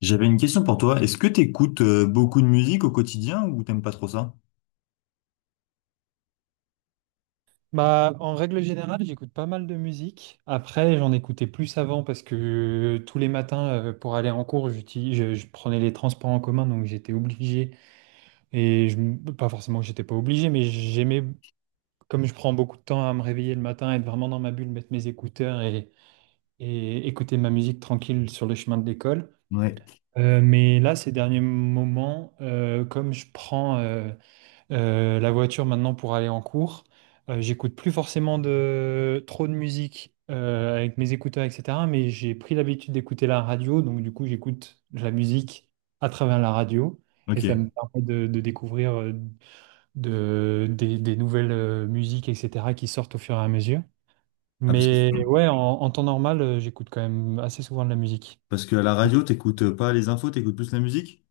J'avais une question pour toi. Est-ce que t'écoutes beaucoup de musique au quotidien ou t'aimes pas trop ça? Bah, en règle générale, j'écoute pas mal de musique. Après, j'en écoutais plus avant parce que tous les matins, pour aller en cours, je prenais les transports en commun, donc j'étais obligé. Pas forcément que j'étais pas obligé, mais j'aimais, comme je prends beaucoup de temps à me réveiller le matin, être vraiment dans ma bulle, mettre mes écouteurs et écouter ma musique tranquille sur le chemin de l'école. Ouais. Mais là, ces derniers moments, comme je prends la voiture maintenant pour aller en cours. J'écoute plus forcément de trop de musique avec mes écouteurs, etc. Mais j'ai pris l'habitude d'écouter la radio, donc du coup j'écoute de la musique à travers la radio et Ok. ça me permet de découvrir des nouvelles musiques, etc. qui sortent au fur et à mesure. Ah, parce que, Mais ouais, en temps normal, j'écoute quand même assez souvent de la musique. parce que à la radio, t'écoutes pas les infos, t'écoutes plus la musique?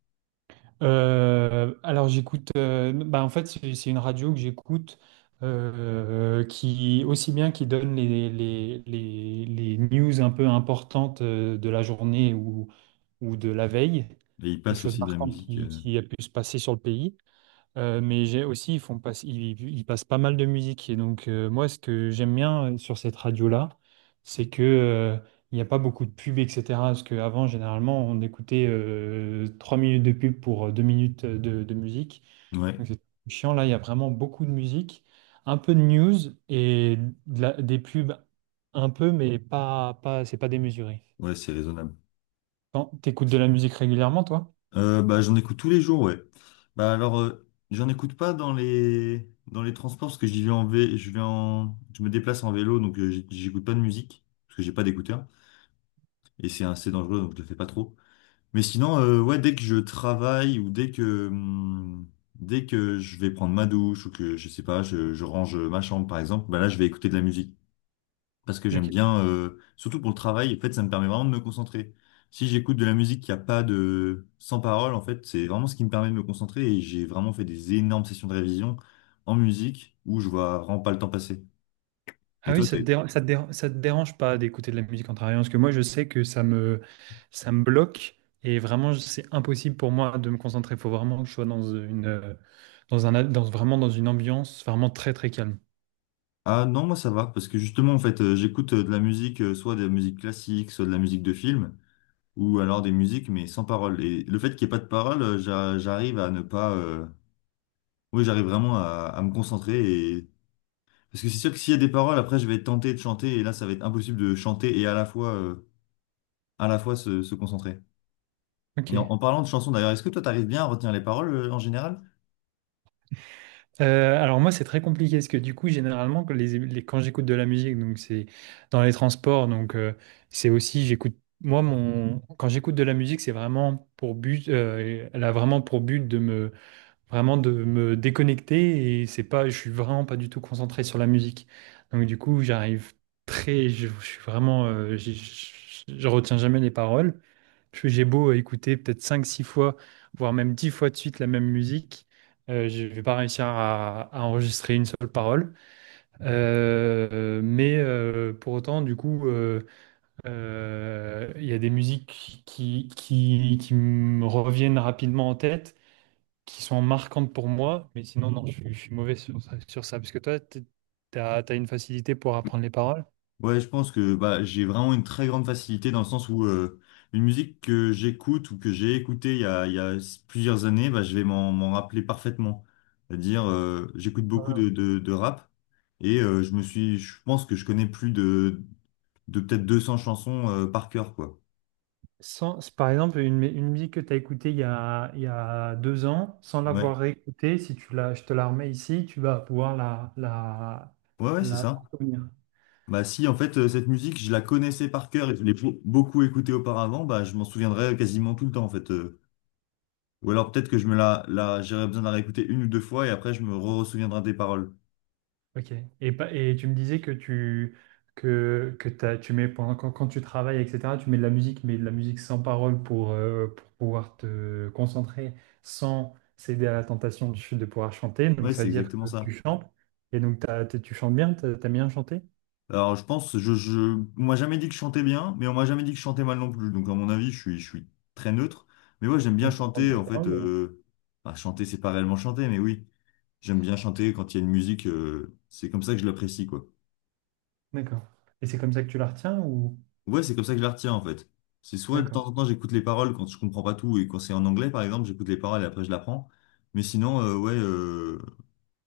Alors, bah en fait c'est une radio que j'écoute qui aussi bien qui donne les news un peu importantes de la journée ou de la veille, Et il les passe choses aussi de la marquantes musique. qui, qui a pu se passer sur le pays. Mais j'ai aussi, ils font pas, ils passent pas mal de musique. Et donc, moi, ce que j'aime bien sur cette radio-là, c'est que, il n'y a pas beaucoup de pubs, etc. Parce qu'avant, généralement, on écoutait 3 minutes de pub pour 2 minutes de musique. Ouais, Donc, c'est chiant. Là, il y a vraiment beaucoup de musique, un peu de news et des pubs un peu, mais pas, c'est pas démesuré. ouais, c'est raisonnable. Quand t'écoutes de la musique régulièrement, toi? Bah, j'en écoute tous les jours, ouais. Bah, alors, j'en écoute pas dans les, dans les transports parce que j'y vais en je vais en, je me déplace en vélo, donc j'écoute pas de musique parce que j'ai pas d'écouteur et c'est assez dangereux, donc je le fais pas trop. Mais sinon, ouais, dès que je travaille ou dès que je vais prendre ma douche ou que, je sais pas, je range ma chambre par exemple, bah là, je vais écouter de la musique. Parce que j'aime Ok. bien, surtout pour le travail, en fait, ça me permet vraiment de me concentrer. Si j'écoute de la musique qui a pas de, sans parole, en fait, c'est vraiment ce qui me permet de me concentrer et j'ai vraiment fait des énormes sessions de révision en musique où je vois vraiment pas le temps passer. Et Ah oui, toi, ça te t'es... dérange, ça te déra- ça te dérange pas d'écouter de la musique en travaillant? Parce que moi, je sais que ça me bloque et vraiment, c'est impossible pour moi de me concentrer. Il faut vraiment que je sois dans une, dans un, a- dans, vraiment dans une ambiance vraiment très, très calme. Ah non, moi ça va, parce que justement, en fait, j'écoute de la musique, soit de la musique classique, soit de la musique de film, ou alors des musiques mais sans parole. Et le fait qu'il n'y ait pas de parole, j'arrive à ne pas... oui, j'arrive vraiment à me concentrer et... Parce que c'est sûr que s'il y a des paroles, après je vais tenter de chanter et là ça va être impossible de chanter et à la fois se concentrer. Et en, en Ok. parlant de chansons d'ailleurs, est-ce que toi t'arrives bien à retenir les paroles en général? Alors moi, c'est très compliqué parce que du coup, généralement, quand j'écoute de la musique, donc c'est dans les transports, donc c'est aussi, j'écoute, moi, mon, quand j'écoute de la musique, c'est vraiment elle a vraiment pour but de me vraiment de me déconnecter et c'est pas, je suis vraiment pas du tout concentré sur la musique. Donc du coup, j'arrive très, je suis vraiment, j'ai- je retiens jamais les paroles. J'ai beau écouter peut-être cinq six fois, voire même 10 fois de suite la même musique, je vais pas réussir à enregistrer une seule parole. Mais pour autant, du coup, il y a des musiques qui me reviennent rapidement en tête qui sont marquantes pour moi, mais sinon, non, je suis mauvais sur ça. Parce que toi, tu as, une facilité pour apprendre les paroles. Ouais, je pense que bah, j'ai vraiment une très grande facilité dans le sens où une musique que j'écoute ou que j'ai écoutée il y a plusieurs années, bah, je vais m'en rappeler parfaitement. C'est-à-dire, j'écoute beaucoup Voilà. de, de rap et je pense que je connais plus de peut-être 200 chansons par cœur, quoi. Sans, C'est par exemple, une musique que tu as écoutée il y a 2 ans, sans Ouais, l'avoir réécoutée, si tu la, je te la remets ici, tu vas pouvoir la, la, ouais, ouais, c'est la ça. t'en souvenir. Bah si, en fait, cette musique, je la connaissais par cœur et je l'ai beaucoup écoutée auparavant, bah je m'en souviendrai quasiment tout le temps, en fait. Ou alors peut-être que je me j'aurais besoin de la réécouter une ou deux fois et après je me re-souviendrai des paroles. Ok. Et tu me disais que tu tu mets pendant quand tu travailles, etc., tu mets de la musique, mais de la musique sans parole pour pouvoir te concentrer sans céder à la tentation de pouvoir chanter. Donc Ouais, ça c'est veut dire exactement que tu ça. chantes. Et donc tu chantes bien, t'aimes bien chanté. Alors je pense, on m'a jamais dit que je chantais bien, mais on m'a jamais dit que je chantais mal non plus. Donc à mon avis, je suis très neutre. Mais ouais, j'aime bien chanter en fait. Bah, chanter, c'est pas réellement chanter, mais oui, j'aime bien chanter quand il y a une musique. C'est comme ça que je l'apprécie quoi. D'accord. Et c'est comme ça que tu la retiens ou? Ouais, c'est comme ça que je la retiens en fait. C'est soit de D'accord. temps en temps j'écoute les paroles quand je comprends pas tout et quand c'est en anglais par exemple, j'écoute les paroles et après je l'apprends. Mais sinon, euh, ouais, euh,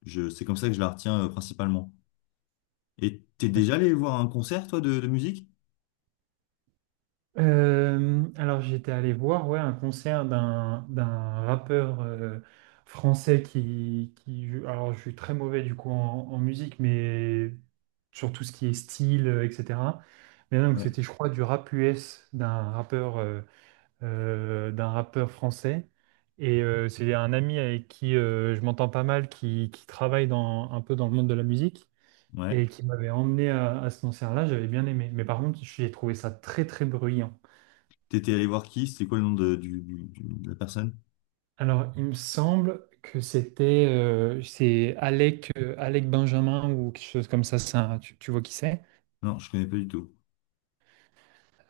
je, c'est comme ça que je la retiens principalement. Et t'es déjà allé voir un concert toi de musique? Alors j'étais allé voir ouais, un concert d'un rappeur français alors je suis très mauvais du coup en musique mais sur tout ce qui est style etc. Mais donc Ouais. c'était je crois du rap US d'un rappeur français et c'est un ami avec qui je m'entends pas mal qui travaille dans un peu dans le monde de la musique Ouais. et qui m'avait emmené à ce concert-là, j'avais bien aimé mais par contre j'ai trouvé ça très très bruyant. T'étais allé voir qui? C'était quoi le nom de, du, de la personne? Alors, il me semble que c'était c'est Alec, Alec Benjamin ou quelque chose comme ça. C'est un- tu vois qui c'est? Non, je connais pas du tout.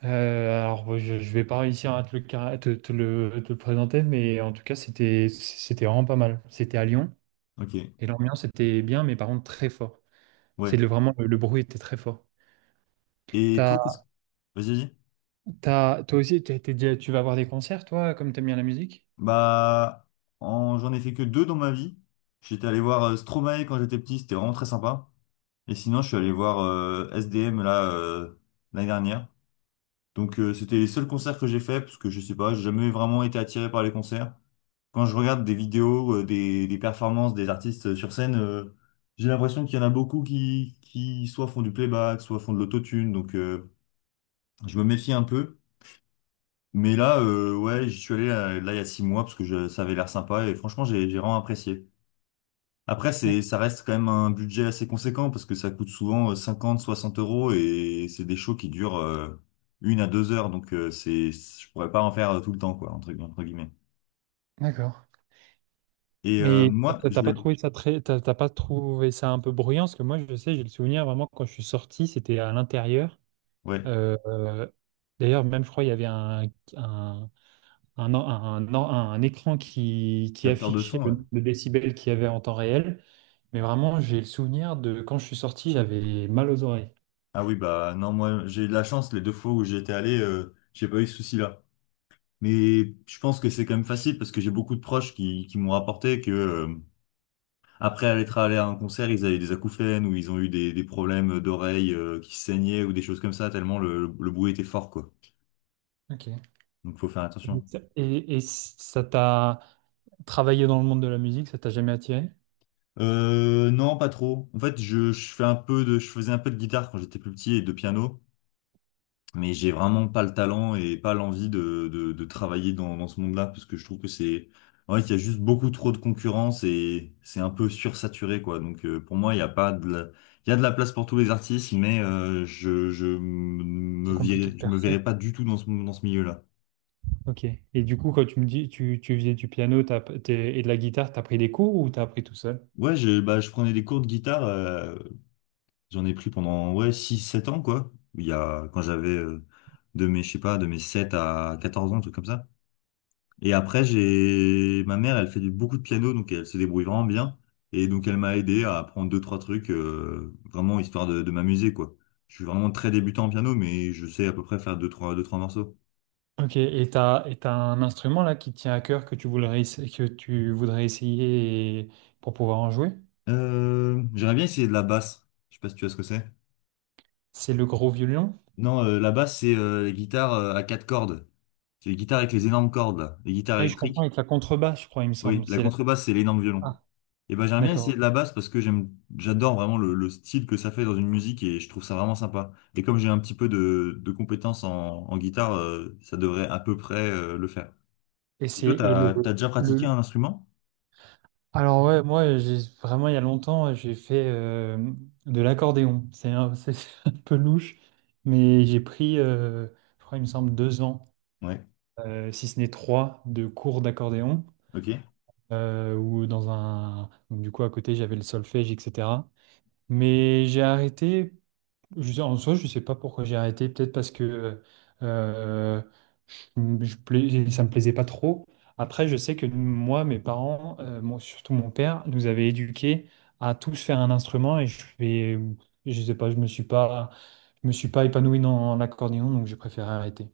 Alors, je vais pas réussir à te le, car- te, te le présenter, mais en tout cas, c'était c'était vraiment pas mal. C'était à Lyon Ok. et l'ambiance était bien, mais par contre très fort. C'est Ouais. le, vraiment le bruit était très fort. Et toi, T'as, qu'est-ce que... Vas-y, vas-y. Toi aussi, tu vas voir des concerts, toi, comme t'aimes bien la musique? Bah, en- j'en ai fait que deux dans ma vie. J'étais allé voir Stromae quand j'étais petit, c'était vraiment très sympa. Et sinon, je suis allé voir SDM là l'année dernière. Donc c'était les seuls concerts que j'ai fait parce que je sais pas, j'ai jamais vraiment été attiré par les concerts. Quand je regarde des vidéos, des performances des artistes sur scène, j'ai l'impression qu'il y en a beaucoup qui soit font du playback, soit font de l'autotune. Donc je me méfie un peu. Mais là, ouais, j'y suis allé là il y a 6 mois parce que ça avait l'air sympa et franchement j'ai vraiment apprécié. Après, Ouais. Ça reste quand même un budget assez conséquent parce que ça coûte souvent 50, 60 euros et c'est des shows qui durent une à 2 heures. Donc, je pourrais pas en faire tout le temps, quoi, entre, entre guillemets. D'accord. Et Mais moi, t'as je t'as pas voulais, trouvé ça très, t'as t'as pas trouvé ça un peu bruyant? Parce que moi, je sais, j'ai le souvenir vraiment quand je suis sorti, c'était à l'intérieur. ouais, Euh, euh, D'ailleurs, même je crois, il y avait un, un écran qui capteur de affichait son, le ouais. nombre de décibels qu'il y avait en temps réel. Mais vraiment, j'ai le souvenir de quand je suis sorti, j'avais mal aux oreilles. Ah oui, bah non, moi, j'ai eu de la chance. Les deux fois où j'étais allé, j'ai pas eu ce souci-là. Mais je pense que c'est quand même facile parce que j'ai beaucoup de proches qui m'ont rapporté que après être allé à un concert, ils avaient des acouphènes ou ils ont eu des problèmes d'oreilles qui saignaient ou des choses comme ça, tellement le bruit était fort, quoi. Ok. Donc faut faire attention. Et ça t'a travaillé dans le monde de la musique, ça t'a jamais attiré? Non, pas trop. En fait, je fais un peu de, je faisais un peu de guitare quand j'étais plus petit et de piano. Mais j'ai vraiment pas le talent et pas l'envie de, de travailler dans, dans ce monde-là parce que je trouve que en fait, il y a juste beaucoup trop de concurrence et c'est un peu sursaturé, quoi. Donc, pour moi, il y a pas de la... il y a de la place pour tous les artistes, mais C'est compliqué de je me percer. verrais pas du tout dans ce milieu-là. Ok. Et du coup, quand tu me dis tu faisais du piano et de la guitare, t'as pris des cours ou t'as appris tout seul? Ouais, je prenais des cours de guitare, j'en ai pris pendant, ouais, 6 7 ans, quoi. Il y a, quand j'avais, je sais pas, de mes 7 à 14 ans, un truc comme ça. Et après, j'ai ma mère, elle fait beaucoup de piano, donc elle se débrouille vraiment bien. Et donc, elle m'a aidé à apprendre deux, trois trucs, vraiment histoire de m'amuser, quoi. Je suis vraiment très débutant en piano, mais je sais à peu près faire deux, trois morceaux. Ok. Et t'as un instrument là qui te tient à cœur que tu voudrais essayer pour pouvoir en jouer? J'aimerais bien essayer de la basse. Je sais pas si tu vois ce que c'est. C'est le gros violon? Non, la basse, c'est les guitares à 4 cordes. C'est les guitares avec les énormes cordes, là. Les guitares Ah, je comprends électriques. avec la contrebasse, je crois, il me Oui, semble. la contrebasse, c'est l'énorme violon. Ah, Et ben j'aime bien essayer d'accord. de la basse parce que j'aime, j'adore vraiment le style que ça fait dans une musique et je trouve ça vraiment sympa. Et comme j'ai un petit peu de compétences en, en guitare, ça devrait à peu près le faire. Et Et c'est toi, et t'as, t'as déjà pratiqué le un instrument? alors ouais, moi j'ai vraiment il y a longtemps j'ai fait de l'accordéon. C'est un peu louche, mais j'ai pris, je crois, il me semble 2 ans. Ouais. Si ce n'est 3, de cours d'accordéon, Ok. Donc, du coup, à côté, j'avais le solfège, etc. Mais j'ai arrêté, je en soi, je ne sais pas pourquoi j'ai arrêté, peut-être parce que euh, ça ne me plaisait pas trop. Après, je sais que moi, mes parents, surtout mon père, nous avaient éduqués à tous faire un instrument et je sais pas, je me suis pas épanoui dans l'accordéon, donc j'ai préféré arrêter.